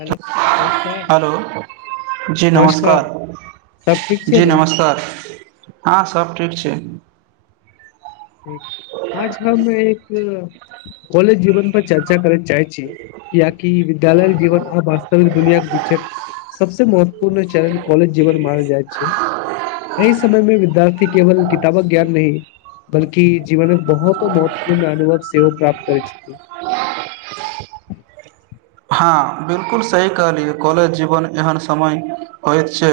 hello नमस्कार hello जी नमस्कार सब ठीक छै जी ने नमस्कार हँ सर ठीक छै आज हम एक कॉलेज जीवन पर चर्चा करै चाहै छी कियाकि विद्यालय जीवन आ वास्तविक दुनिया के बीच सबस महत्वपूर्ण चरण कॉलेज जीवन मार जाइत छै एहि समय मे विद्यार्थी केवल कितबक ज्ञान नहि बलकी जीवनक बहुतो महत्वपूर्ण अनुभव सेव प्राप्त करै छै हँ बिलकुल सही कहलियै कॉलेज जीवन एहन समय होइत छै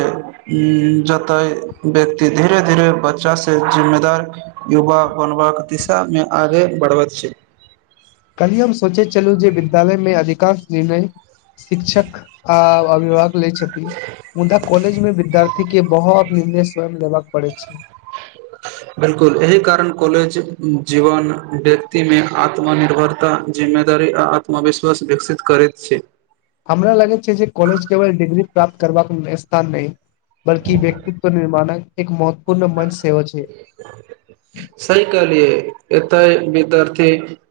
जतय व्यक्ति धीरे धीरे बच्चा से जिम्मेदार युवा बनबाक पैसामे आगे बढ़बैत छै कली हम सोचे चलू जे विद्यालयमे अधिकांश निर्णय शिक्षक आ अभिभक लै छथि मुदा कॉलेज मे विद्यार्थी के बहुत निर्णय स्वयं लेबय पड़ै छै ह [inaudible] बिलकुल एहि कारण कॉलेज जीवन व्यक्तिमे आत्मनिर्भरता जीव जदी आ आत्मविश्वास विकसित करै छै हमरा लगे छै जे कॉलज केवल डिग्री प्राप्त करबाक स्थान नहि बल्कि व्यक्तित्व निर्माणक एक महत्वपूर्ण मंच सेहो छै सह कहलियै एतऽ यथी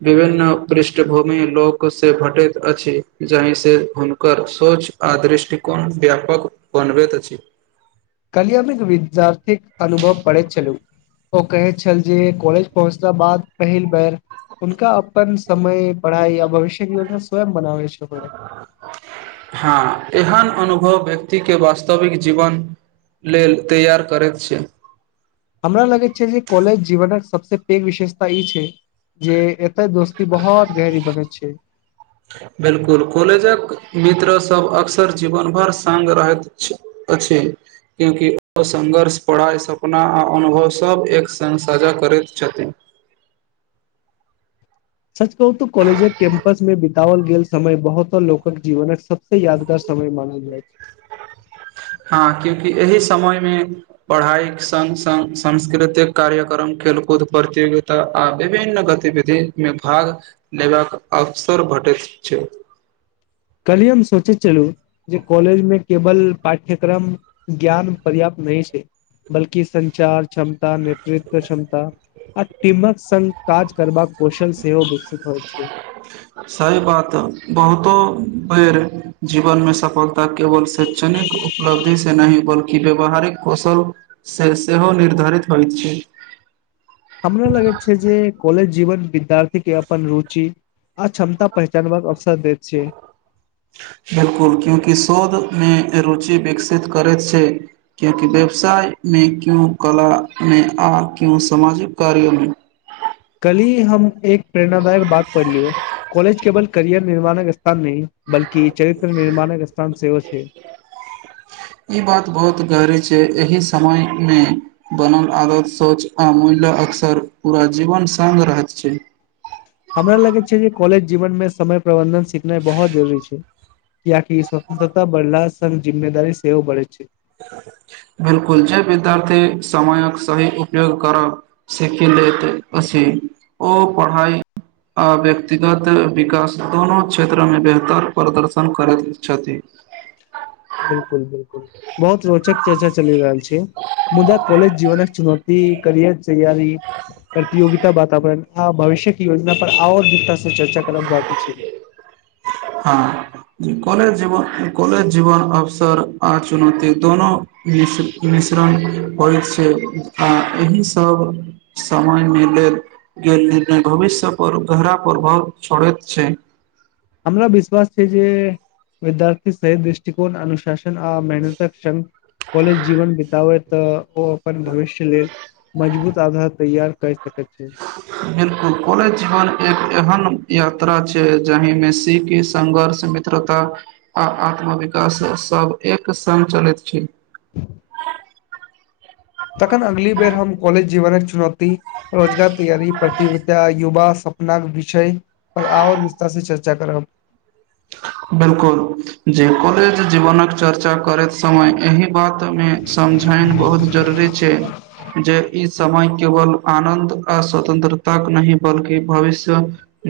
विभिन्न पृष्ठभूमि लोक से भेटैत अछि जहि सेु कर सोच आ दृष्टिकोन व्यापक बनबैत अछि कलियमे विद्यार्थीक अनुभव पढ़ैत छललू ओ कहै छल जे कॉलेज पहुँचता बाद पहिल बेर उनका अपन समय पढ़ाई आ भविष्य योजना स्वयं बनावै छै हँ एहन अनुभव व्यक्तिके वास्तविक जीवन लेल तैयार करैत छै हमरा लगैत छै जे कॉलेज जीवनक सबस पैघ विशेषता ई छै जे एतय दोस्ती बहुत गहरी बनैत छै बिलकुल कॉलेजक मित्र सब अक्सर जीवन भर संग रहैत अछि क्यूकि ओ संघर्ष पड़ा सपना आ अनुभव सभ एक संग साझा करैत छथिन [unintelligible] सच कहु त कॉलेज कैंपस में बिताओल गेल समय बहुतो लोकक जीवने सबसे यादगार समय मानल जाय छै हँ क्यूंकि एहि समय मे पढ़ाई के संग संग सांस्कृतिक कार्यक्रम खेलकूद प्रतियोगिता आ विभिन्न गतिविधि में भाग लेबाक अवसर भ [unintelligible] कली हम सोचैत छलजे कॉलेजमे केवल पाठ्यक्रम ज्ञान पर्याप्त नहि छै बल्कि संचार क्षमता नेतृत्व क्षमता आटीमक स काज करबाका कौशल सेहो भी सही बात बहुतो बेर जीवन मे सफल केवल शैक्षणिक उपलब्धि से नहि बल्कि व्यवहारिक कौशल से सेहो निर्धारित हो छै हमरा लगै छै जे कॉलेज जीवन विद्यार्थी के अपन रुचि आ क्षमता पहचानबाक अवसर दैत छै बिलकुल क्योंकि शोध मे रुचि विकसित करे छै क्योंकि व्यवसाय मे क्यू कला मे आ क्यों सामाजिक कार्यमे ये हम एक प्रेरणाादायक बात पढ़लियौ कॉलेज केवल करियर निर्माणक स्थान नहि बल्कि कि चरित्र निर्माणक स्थान सेवा श्री ई बात बहुत गहरी छै एहि समय मे बनल आदत सोच आमूल्य ल अक्सर पूरा जीवन संग रहैत छै हमरा लगै छै जे कॉलेज जीवन मे समय प्रबन्धन सिखनाइ बहुत जरूरी छै कियाकि स्वतंत्रता बढ़ला संग जिम्मेदारी सेहो बढ़य छै बिलकुल जे विद्यार्थी समयक सभी उपयोग करब सीखि ल त असी ओ पढ़ाई आ व्यक्तिगत विकास दोनो क्षेत्रमे बेहतर प्रदर्शन करैत छथि ह बिलकुल बिलकुल बहुत रोचक चर्चा चलि रहल छै मुदा कॉलेज जीवनक चुनौती कि करियर तैयारी प्रतियोगता वातावरण आ भविष्य कि योजना पर आओर तस शिव चर्चा करब बाकी छै हँ कॉलेज जीवन कॉलेज जीवन अवसर आ चुनौती दोनो होइत छै आ एहि सभ समय मे लेल गेल भविष्य पर गहरा प्रभाव छोड़ेत छै हमरा विश्वास छै जे विद्यार्थी सहित दृष्टिकोन अनुशासन अ मेहनतक संग कॉलेज जीवन बितबै तऽ ओ अपन भविष्य लेल मजबूत आधार तैयार कर सकैत छै बिल्कुल कॉलेज जीवन एक एहन यात्रा छै जाहिमे सीखी संघर्ष मित्रता आ आत्मविकाास सभ एक संग चलैत छी तखन अगली बेर हम कॉलेज जीवनक चुनौती रोजगार तैयारी प्रतित युवा सपना के विषय पर आओर विस्तार से चर्चा करब बिल्कुल जे कॉलेज जीवनक चर्चा करैत समय एहि बात मे समझायन बहुत जरूरी छै जे ई समय केवल आनन्द आ स्वतंत्रतााक नहि बल्कि भविष्य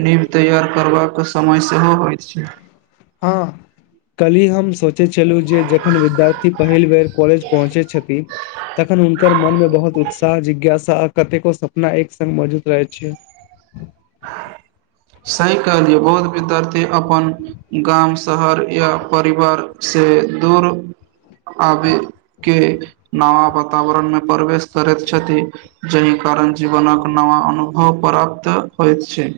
निम्तैयार करबाक समय सेहो होइत छै हां कली हम सोचै छलहुँ जे जखन विद्यार्थी पहिल बेर कॉलेज पहुँचे छथि तखन हुनकर मन मे बहुत उत्साह जिज्ञासा आ कतेको सपना एक संग मौजूद रहै छै [unintelligible] सही कह लिए बहुत विद्यार्थी अपन गाम शहर या परिवार से दूर आबे के नवा वातावरण मे प्रवेश करैत छथि जाहि कारण जीवनक नवा अनुभव पराप्त होयत छै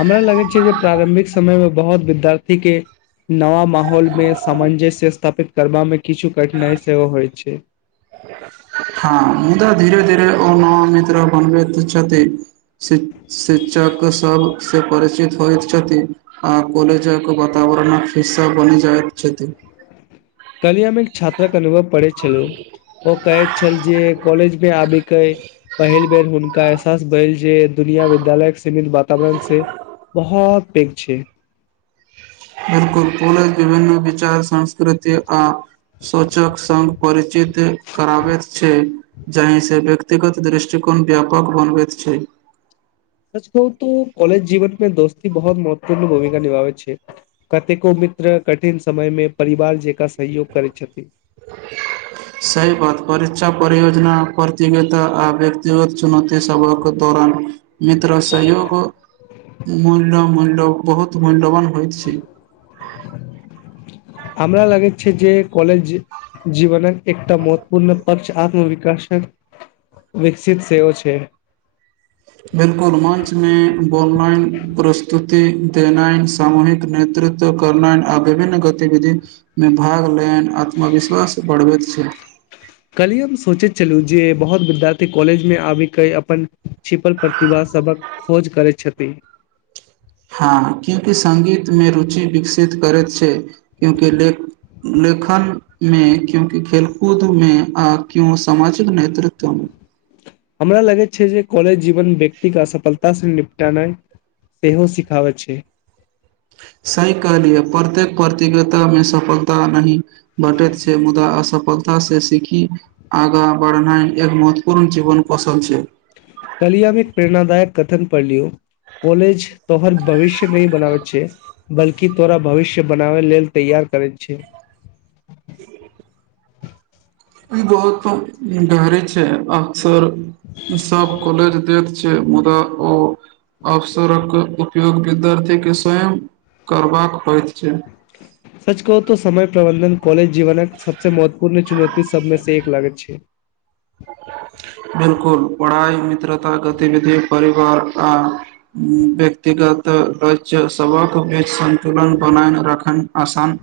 हमरा लगैत छै जे प्रारम्भिक समयमे बहुत विद्यार्थीके नव माहौलमे सामञजस्य स्थापित करबामे किछु कठिनाइ सेहोव होइ छै हँ मुदा धीरे धीरे ओ नव मित्र बनबैत छथि शिक्षक सब परचित होइत छथि आ कॉलेजक वातावरणक हिस्सा बनि जाइत छथि [unintelligible] कलियामे एक छात्रक अनुभव पढ़ै छलु ओ कहैत छल जे कॉलेज मे आबी के पहिल बेर हुनका बैल जे दुनिया विद्यालय सीमित वातावरण से बहुत अपेक्षा बिलकुल पल विभिन्न विचार संस्कृति आ सोचक संघ परिचित कराबेत छै जाहिसँ व्यक्तिगत दृष्टिकोण व्यापक बनबैत छै सच कह त कॉलेज जीवन मे दोस्त बहुत महत्वपूर्ण भूमिका निभाबै छै कतेको मित्र कठिन समय मे परिवार जेका स सहयोग करै छथि सही ऽ आ व्यक्तिगत चुनौती सभा के दौरान मित्र सहयोग मूल्य मूल्य बहुत मूल्यवान हो छी हमरा लागै छै जे कॉलेज जीवनक एकटा महत्वपूर्ण पर्च आत्मविकाशक विकसित सेव छै बिलकुल मञ्चमे बॉनलाइन प्रस्तुति देना सामूहिक नेतृत्व करनाइ आ विभिन्न गतिविधि मे भाग ले आत्मविश्वास बढ़बत छै कलिय हम सोचैत छललू जे बहुत विद्यार्थी कॉलेज मे आबि के अपन छिपल प्रतिभास सबक खोज करै छथि [unintelligible] हँ क्यूंकि सगीत मे रुचि विकसित करैत छै क्यूंकि ले लेखन मे क्यूंकि खेल कूद मे आ क्यूं सामाजिक नेतृत्व मे [unintelligible] हमरा लगैत छै जे कॉलेज जीवन व्यक्तिके असफलता से निपटानइ सेहो सिखाबैत छै [unintelligible] सी कहलियै प्रत्येक प्रतियोगिता में सफलता नहि भेटैत छै मुदा असफलता से सीखी आगाँ बढ़नाइ एक महत्वपूर्ण जीवन कौशल छै कलियामे एक प्रेरणादायक कथन पढ़ लियौ कॉलेज तो हर भविष्य नहि बनाब छै बल्कि तोरा भविष्य बनाबै लेल तैयार करैत छै [unintelligible] ई बहुत गहरी छै अक्सर सब कॉलेज देत मुदा ओ अवसरक उपयोग विद्यार्थी के स्वयं करबाक होइत छै सच कहू तऽ समय प्रबन्धन कॉलेज जीवनक सबसँ महत्वपूर्ण चुनौती सबमे सँ एक लागैत छै बिलकुल पढ़ाइ मित्रता गतिविधि परिवार आ व्यक्तिगत लक्ष्य सभक बीच सन्तुलन बना कऽ रखनाइ आसान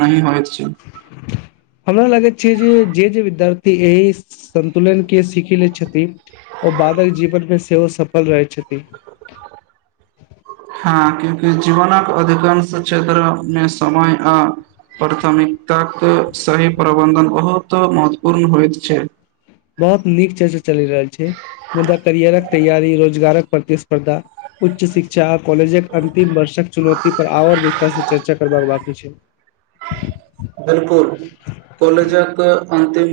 नहि होइत छै हमरा लागैत छै जे जे जे विद्यार्थी एहि सन्तुलनके सीखि लैत छथिन ओ बादक जीवनमे सेहो सफल रहैत छथिन हँ क्यूंकि जीवनक अधिकांश क्षेत्रमे समय आ प्राथमिकताकेँ सही प्रबन्धन बहुत महत्वपूर्ण होइत छै बहुत नीक चर्चा चलि रहल छै मुदा करियरक तैयारी रोजगारक प्रतिस्पर्धा उच्च शिक्षा आ कॉलेजक अन्तिम वर्षक चुनौती पर आओर विस्तारसँ चर्चा करबाक बाकी छै बिलकुल कॉलेजक अन्तिम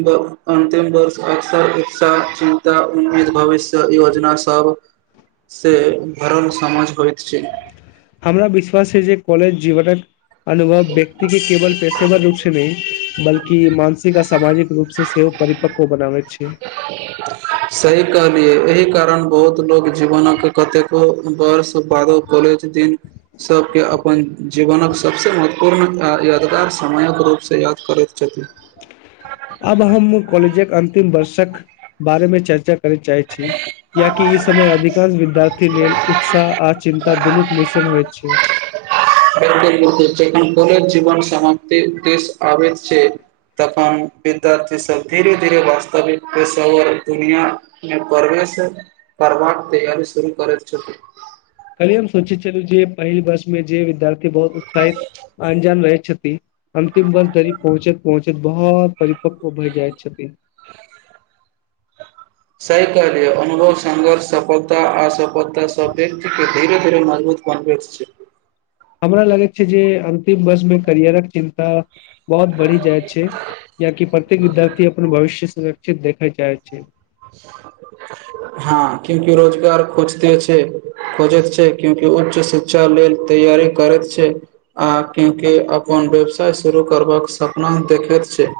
अन्तिम वर्ष अक्सर उत्साह चिन्ता उम्मीद भविष्यक योजनासँ सब सँ भरल समझ होइत छै हमरा विश्वास छै जे कॉलेज जीवनक अनुभव व्यक्ति के केवल पेशेबर रूपसँ नहि बल्कि कि मानसिक आ सामाजिक रूपसँ सेहो परिपक्कव बनाबैत छै सही कहलियै एहि कारण बहुत लोग जीवनक कतेको वर्ष बादो कॉलेज दिन सभकेँ अपन जीवनक सबसँ महत्वपूर्ण यादगार समयक रूपसँ याद करैत छथिन आब हम कॉलेजक अन्तिम वर्षक बारेमे चर्चा करैय चाहैत छी कियाकि ई समय अधिकांश विद्यार्थी लेल उत्साह आ चिन्ता दुनूक मिश्रण होइत छै कतेको लोक एहि लेल जीवन समाप्ति दिश आबैत छै तखन विद्यार्थी सब धीरे-धीरे वास्तविक पेशेवर दुनियांमे बढ़ैत सब करबाक तैयारी शुरू करैत छथिन कल्हिये हम सोचैत छेलि जे पहिल वर्षमे जे विद्यार्थी बहुत उत्साहित आ अनजान रहैत छथि अन्तिम वर्ष धरि पहुँचैत-पहुँचैत बहुत परि- पुपरी जाइत छथिन सहि कहलियै अनुभव संघर्ष सफलता-असफलता सब व्यक्तिके धीरे-धीरे मजबूत बन- बैत छै हमरा लगैत छै जे अंतिम वर्षमे करियरक चिन्ता बहुत बढ़ि जाइत छै कियाकि प्रत्येक विद्यार्थी अपन भविष्य सुरक्षित देखैय चाहैत छै हँ क्यूंकि रोजगार खोजिते छै खोजैत छै क्यूंकि उच्च शिक्षा लेल तैयारी करैत छै आ क्यूंकि अपन अपन व्यवसाय शुरू करबाक सपना देखैत छै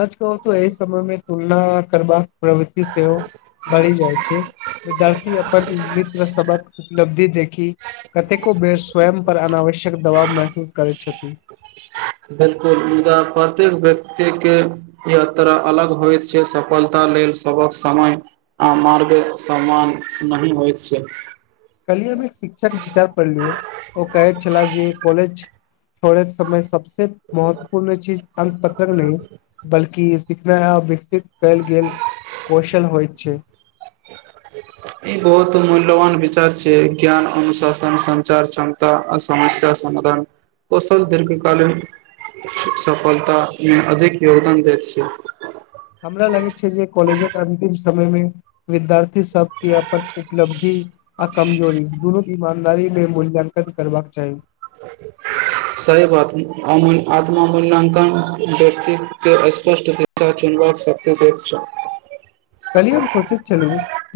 सच कहू तऽ एहि समयमे तुलना करबाक प्रवृति सेहो बढ़ि जाइत छै विद्यार्थी अपन मित्र सभक उपलब्धि देखी कतेको बेर स्वयं पर अनावश्यक दबाव महसूस करैत छथि बिलकुल मुदा प्रत्येक व्यक्तिके यात्रा अलग होइत छै सफलता लेल सभक समय आ मार्ग समान नहि होइत छै कहलियै नै शिक्षक विचार कऽ लियौ ओ कहैत छलाह जे कॉलेज छोड़ैत समय सबसँ महत्वपूर्ण चीज अंक-पत्र नहि बल्कि सिखलाहा आ विकसित कयल गेल कौशल होइत छै ई बहुत मूल्यवान विचार छै ज्ञान अनुशासन संचार क्षमता आ समस्या समाधान कौशल दीर्घकालीन सफलतामे अधिक योगदान दैत छै हमरा लगैत छै जे कॉलेजक अंतिम समयमे विद्यार्थी सबके अपन उपलब्धि आ कमजोरी दुनूक ईमानदारी लेल मूल्यांकन करबाक चाही [unintelligible] सैव आत्म आमूल्यांकन व्यक्ति के स्पष्ट दिशा चुन सकत कली हम सोचैत छलू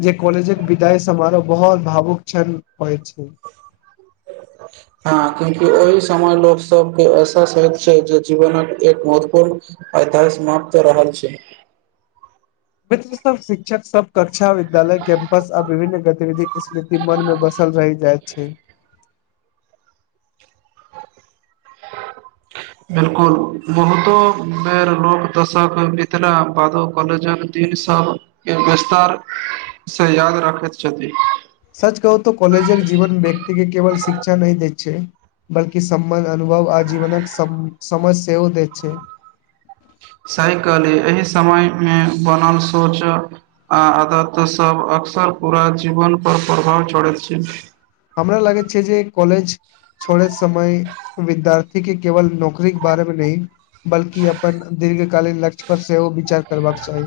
जे कॉलेजक विदाइ समारोह बहुत भावुक क्षण होइ छै [unintelligible] हँ क्यूंकि ओहि समय लोक सबके ऐहसास होइत छै जे जीवनक एक महत्वपूर्ण आधा समाप्त रहल छै मित्र सब शिक्षक सब कक्षा विद्यालय कैंम्पस आ विभिन्न गतिविधि स्मृति मन मे बसल ल रहि जाइत छै [inaudible] बिलकुल बहुतो बेर लोक दशक मिथिला बादो काॅलेजक ई सब के विस्तार से याद राखैत छथि सच कहुतो कॉलजक जीवन व्यक्ति के केवल शिक्षा नहि दै छै बल्कि समबन अनुभव आजीवनक सम समझ सेहो दैत छै सही कहलही एहि समय मे बनल सोच आ आदत सब आ अक्सर पूरा जीवन पर प्रभाव छोड़ैत छै हमरा लागैत छै जे कॉलेज छोड़ोत समय विद्यार्थी के केवल नौकरी के बारेमे नहि बल्कि अपन दीर्घकालीन लक्ष्य पर सेहो विचार करबाक चाही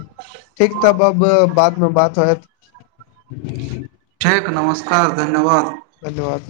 ठीक तब अब बादमे बात हैत ठीक नमस्कार धन्यवाद धन्यवाद